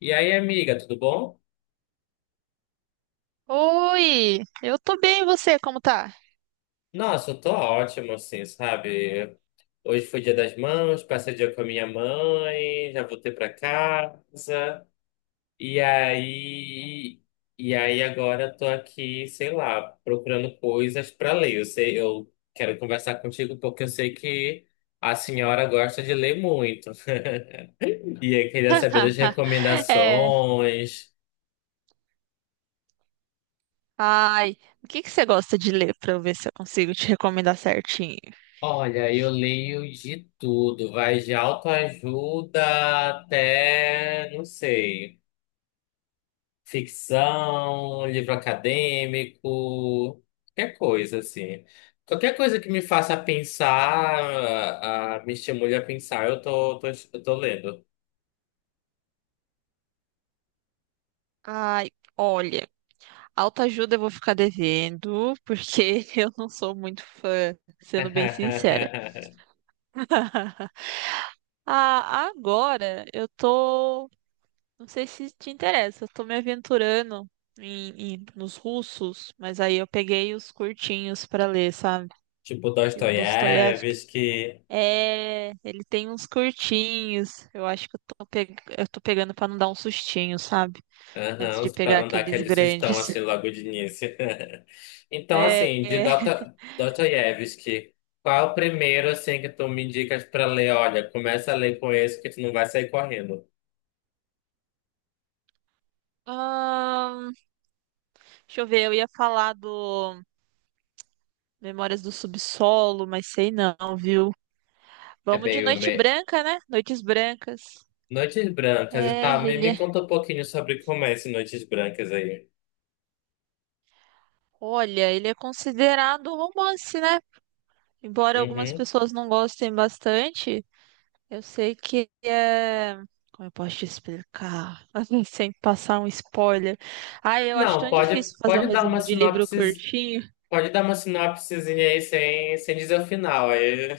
E aí, amiga, tudo bom? Oi, eu tô bem, e você, como tá? Nossa, eu tô ótimo, assim, sabe? Hoje foi dia das mães, passei o dia com a minha mãe, já voltei pra casa. E aí, e aí, agora eu tô aqui, sei lá, procurando coisas pra ler. Eu sei, eu quero conversar contigo porque eu sei que a senhora gosta de ler muito. E eu queria saber das É, recomendações. ai, o que que você gosta de ler pra eu ver se eu consigo te recomendar certinho? Olha, eu leio de tudo, vai de autoajuda até, não sei, ficção, livro acadêmico, qualquer coisa assim. Qualquer coisa que me faça pensar, me estimule a pensar, eu tô lendo. Ai, olha, autoajuda eu vou ficar devendo, porque eu não sou muito fã, sendo bem sincera. Ah, agora eu tô. Não sei se te interessa, eu tô me aventurando nos russos, mas aí eu peguei os curtinhos pra ler, sabe? Tipo Que o Dostoiévski. Dostoiévski, É, ele tem uns curtinhos. Eu acho que eu tô pegando pra não dar um sustinho, sabe? Antes aham, de pra pegar não dar aqueles aquele sustão grandes. assim logo de início. Então, É, assim, de é. Dota, Dostoiévski, qual é o primeiro, assim, que tu me indicas pra ler? Olha, começa a ler com esse que tu não vai sair correndo. Ahn, deixa eu ver, eu ia falar do Memórias do Subsolo, mas sei não, viu? É Vamos bem, de eu Noite me... Branca, né? Noites Brancas. Noites Brancas, e É, tá, ele me é. conta um pouquinho sobre como é esse Noites Brancas aí. Olha, ele é considerado um romance, né? Embora algumas Uhum. pessoas não gostem bastante, eu sei que é. Como eu posso te explicar? Assim, sem passar um spoiler. Ah, eu acho Não, tão difícil fazer um pode dar uma resumo de livro sinopse, curtinho. pode dar uma sinopsezinha aí sem dizer o final, aí...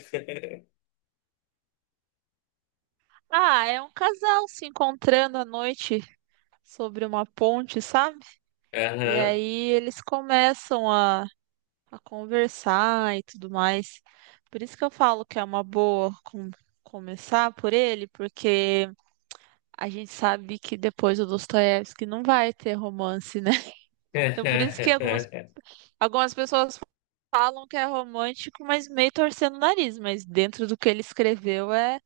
Ah, é um casal se encontrando à noite sobre uma ponte, sabe? E Aham. aí eles começam a conversar e tudo mais. Por isso que eu falo que é uma começar por ele, porque a gente sabe que depois o Dostoiévski não vai ter romance, né? Então por isso que algumas pessoas falam que é romântico, mas meio torcendo o nariz, mas dentro do que ele escreveu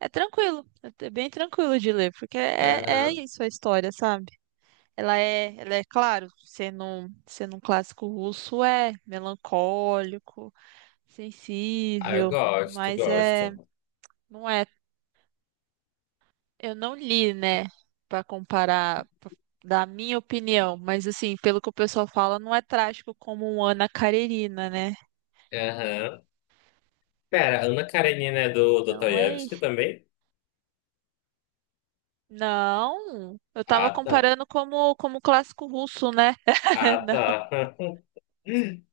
é tranquilo, é bem tranquilo de ler, porque é Aham. isso a história, sabe? Ela é, claro, sendo um clássico russo, é melancólico, Ah, eu sensível, mas gosto. não é, eu não li, né, pra comparar pra dar a minha opinião, mas assim, pelo que o pessoal fala, não é trágico como um Ana Karenina, né? Aham. Pera, Ana Karenina é do Então é Dostoiévski isso. também? Não, eu tava Ah, tá. comparando como clássico russo, né? Ah, Não, tá.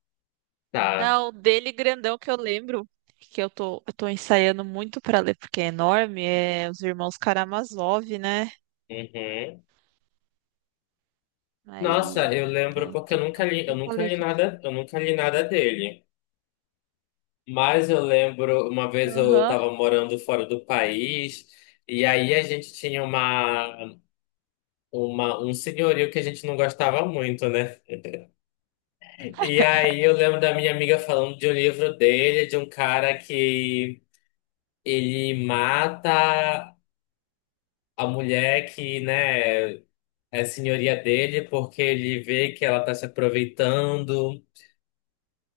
Tá. não, o dele grandão que eu lembro. Que eu tô ensaiando muito pra ler, porque é enorme, é Os Irmãos Karamazov, né? Uhum. Nossa, Aí, eu lembro porque então, por isso que eu falei que. Eu nunca li nada dele. Mas eu lembro, uma vez eu Aham. estava morando fora do país e aí a gente tinha uma um senhorio que a gente não gostava muito, né? E aí eu lembro da minha amiga falando de um livro dele, de um cara que ele mata a mulher que, né? É senhoria dele porque ele vê que ela está se aproveitando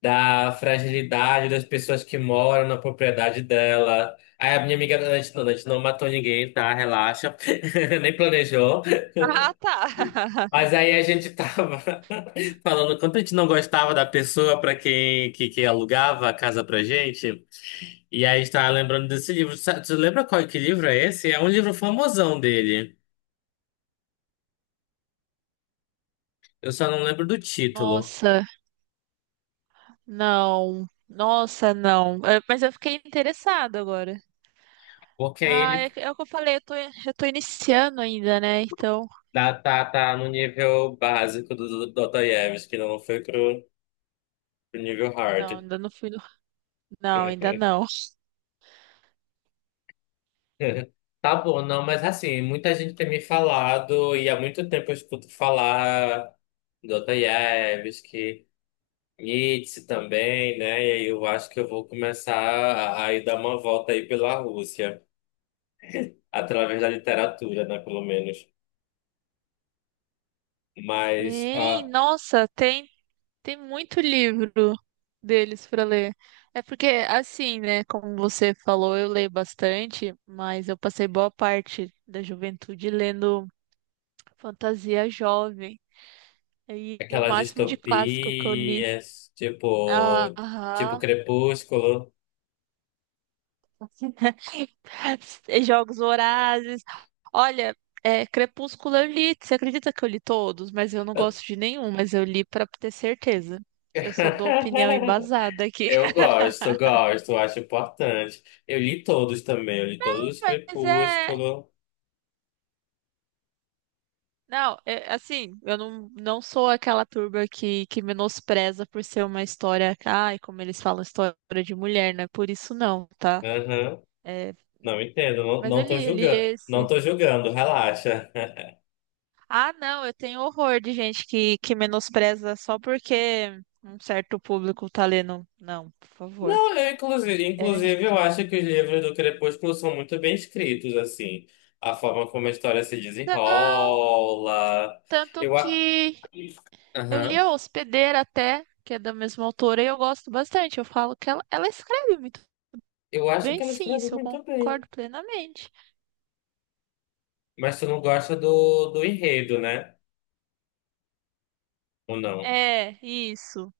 da fragilidade das pessoas que moram na propriedade dela. Aí a minha amiga, a gente não matou ninguém, tá? Relaxa. Nem planejou. Ah, tá. Mas aí a gente tava falando quanto a gente não gostava da pessoa para que alugava a casa pra gente. E aí a gente tava lembrando desse livro. Tu lembra qual que livro é esse? É um livro famosão dele. Eu só não lembro do título. Nossa, não. Nossa, não. É, mas eu fiquei interessada agora. Porque aí Ah, é, ele... é o que eu falei, eu tô iniciando ainda, né? Então, Tá no nível básico do Dostoiévski, que não foi pro nível não, hard. ainda não fui no... Não, ainda não. Tá bom, não, mas assim, muita gente tem me falado, e há muito tempo eu escuto falar Dostoiévski, Nietzsche também, né? E aí eu acho que eu vou começar a ir dar uma volta aí pela Rússia, através da literatura, né, pelo menos. Mas Tem, ah, nossa, tem, tem muito livro deles para ler. É porque, assim, né, como você falou, eu leio bastante, mas eu passei boa parte da juventude lendo fantasia jovem. E o aquelas máximo de clássico que eu li. distopias, tipo, tipo Aham. Crepúsculo. Jogos Vorazes. Olha, é, Crepúsculo eu li. Você acredita que eu li todos? Mas eu não Eu... gosto de nenhum, mas eu li pra ter certeza. Eu só dou opinião embasada aqui. Eu gosto, acho importante. Eu li todos também, eu li todos os Mas é. Crepúsculo. Não, é, assim, eu não, não sou aquela turba que menospreza por ser uma história. Ai, como eles falam, história de mulher, não é por isso não, tá? Aham. É, Não entendo, não, mas não tô eu li julgando. esse. Não tô julgando, relaxa. Ah, não, eu tenho horror de gente que menospreza só porque um certo público tá lendo. Não, por favor. Não, eu, É. inclusive, eu acho que os livros do Crepúsculo são muito bem escritos, assim. A forma como a história se Não, desenrola. tanto Eu, a... que eu li Aham. a Hospedeira até, que é da mesma autora, e eu gosto bastante. Eu falo que ela escreve muito Eu acho bem, que ela sim, escreve isso eu muito bem. concordo plenamente. Mas tu não gosta do enredo, né? Ou não? É, isso.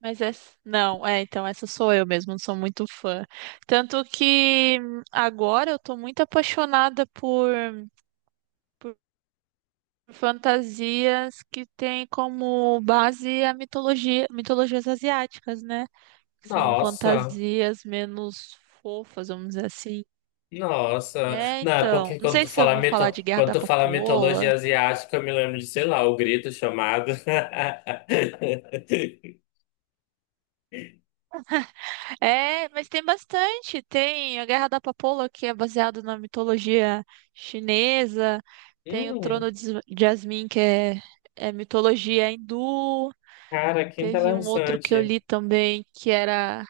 Mas essa. Não, é, então essa sou eu mesmo, não sou muito fã. Tanto que agora eu tô muito apaixonada por fantasias que têm como base a mitologia, mitologias asiáticas, né? São Nossa. fantasias menos fofas, vamos dizer assim. Nossa, É, não, é então, porque não quando sei tu se você fala ouviu mito, falar de Guerra quando da tu fala Papoula. mitologia asiática, eu me lembro de, sei lá, o grito o chamado. É, mas tem bastante. Tem a Guerra da Papoula, que é baseado na mitologia chinesa. Tem o Hum, Trono de Jasmine, é mitologia hindu. cara, que Teve um outro que eu interessante. li também,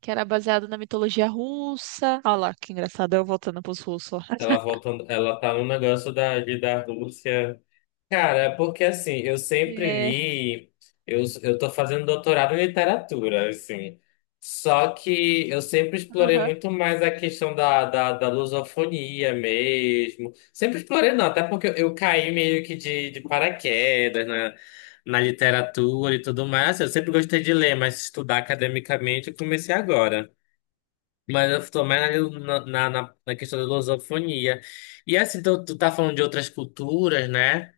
que era baseado na mitologia russa. Olha lá, que engraçado, eu voltando pros russos, ó. Ela voltando, ela tá no negócio da Rússia. Cara, é porque assim, eu sempre É, li, eu tô fazendo doutorado em literatura, assim, só que eu sempre explorei aham. muito mais a questão da lusofonia mesmo, sempre explorei não, até porque eu caí meio que de paraquedas na literatura e tudo mais. Assim, eu sempre gostei de ler, mas estudar academicamente eu comecei agora. Mas eu tô mais na questão da lusofonia. E assim, tu tá falando de outras culturas, né?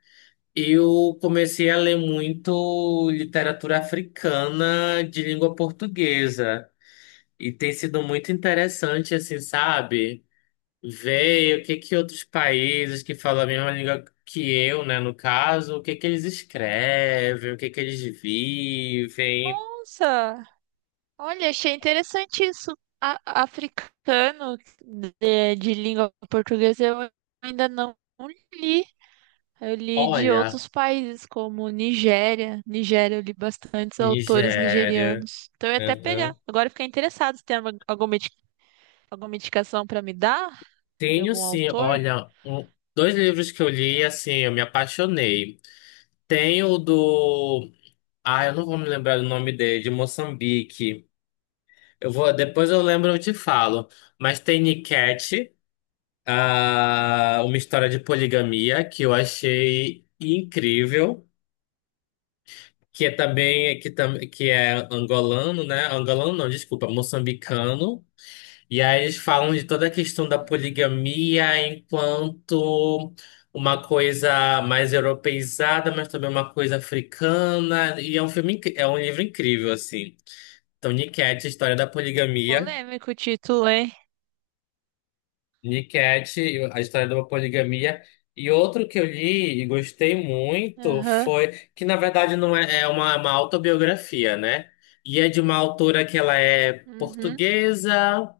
Eu comecei a ler muito literatura africana de língua portuguesa e tem sido muito interessante, assim, sabe? Ver o que que outros países que falam a mesma língua que eu, né, no caso, o que que eles escrevem, o que que eles vivem. Nossa, olha, achei interessante isso. Africano de língua portuguesa eu ainda não li. Eu li de Olha, outros países, como Nigéria. Nigéria, eu li bastantes autores Nigéria. nigerianos. Então eu ia até pegar. Uhum. Agora eu fiquei interessado se tem alguma indicação para me dar de Tenho algum sim, autor. olha, dois livros que eu li, assim, eu me apaixonei. Tem o do... Ah, eu não vou me lembrar do nome dele, de Moçambique. Eu vou, depois eu lembro, eu te falo. Mas tem Niket, ah, uma história de poligamia que eu achei incrível, que é também que é angolano, né? Angolano não, desculpa, moçambicano. E aí eles falam de toda a questão da Uhum. poligamia enquanto uma coisa mais europeizada, mas também uma coisa africana. E é um filme, é um livro incrível, assim. Então, Niket, a história da poligamia. Polêmico o título, hein? Niket, a história da poligamia. E outro que eu li e gostei muito Aham. foi que, na verdade, não é, é uma autobiografia, né? E é de uma autora que ela é Uhum. portuguesa,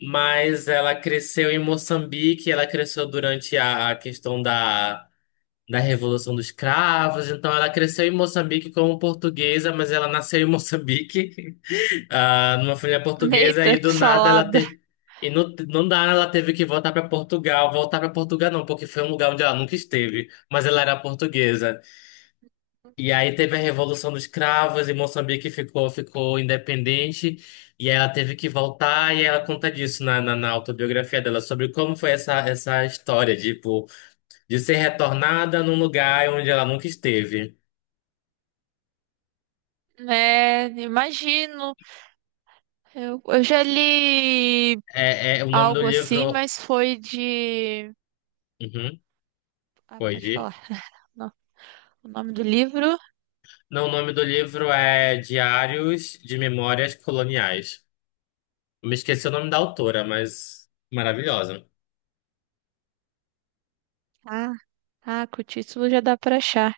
mas ela cresceu em Moçambique, ela cresceu durante a questão da Revolução dos Cravos, então ela cresceu em Moçambique como portuguesa, mas ela nasceu em Moçambique. Ah, numa família portuguesa Eita, e que do nada ela salada. teve. E no nada ela teve que voltar para Portugal. Voltar para Portugal não, porque foi um lugar onde ela nunca esteve, mas ela era portuguesa. E aí teve a Revolução dos Cravos e Moçambique ficou independente. E aí ela teve que voltar e ela conta disso na autobiografia dela, sobre como foi essa história, tipo, de ser retornada num lugar onde ela nunca esteve. É, imagino. Eu já li É, é o nome do algo assim, livro. mas foi de. Uhum, Ah, pode pode ir. falar. Não, o nome do livro? Não, o nome do livro é Diários de Memórias Coloniais. Eu me esqueci o nome da autora, mas maravilhosa. Ah, ah, com o título já dá pra achar.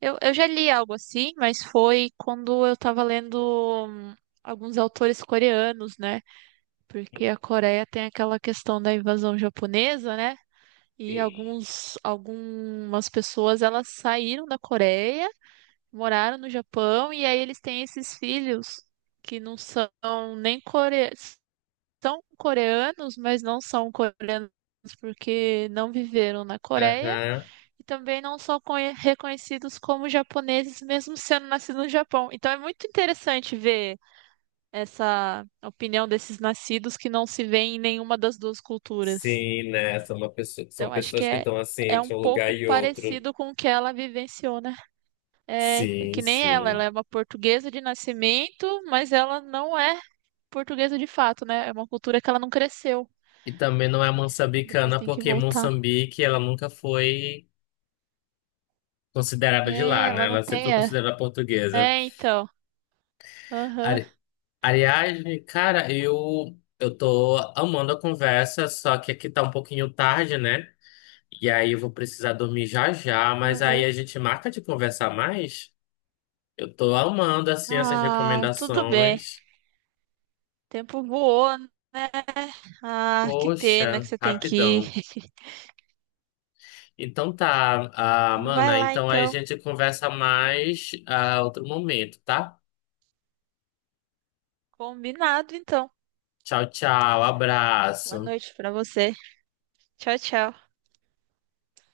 Eu já li algo assim, mas foi quando eu tava lendo hum, alguns autores coreanos, né? Porque a Coreia tem aquela questão da invasão japonesa, né? E Sim. Algumas pessoas elas saíram da Coreia, moraram no Japão e aí eles têm esses filhos que não são nem coreanos, são coreanos, mas não são coreanos porque não viveram na Coreia Aham. e também não são reconhecidos como japoneses mesmo sendo nascidos no Japão. Então é muito interessante ver essa opinião desses nascidos que não se vêem em nenhuma das duas culturas. Sim, né? São, são Então acho pessoas que estão assim é um entre um lugar pouco e outro. parecido com o que ela vivenciou na. É é Sim, que nem ela, ela é sim. uma portuguesa de nascimento, mas ela não é portuguesa de fato, né? É uma cultura que ela não cresceu. E também não é Depois moçambicana, tem que porque voltar. Moçambique ela nunca foi considerada de É, lá, né? ela não Ela sempre foi tem. É, considerada portuguesa. é então. Aham, Ari- Aliás, cara, eu tô amando a conversa, só que aqui tá um pouquinho tarde, né? E aí eu vou precisar dormir já já, mas aí aham. a gente marca de conversar mais. Eu tô amando assim essas Ah, tudo bem. O recomendações. tempo voou, né? Ah, que pena que Poxa, você tem que ir. rapidão. Então tá, ah, Então vai mana, lá, então aí a então. gente conversa mais a outro momento, tá? Combinado, então. Tchau, tchau, Boa abraço. noite pra você. Tchau, tchau.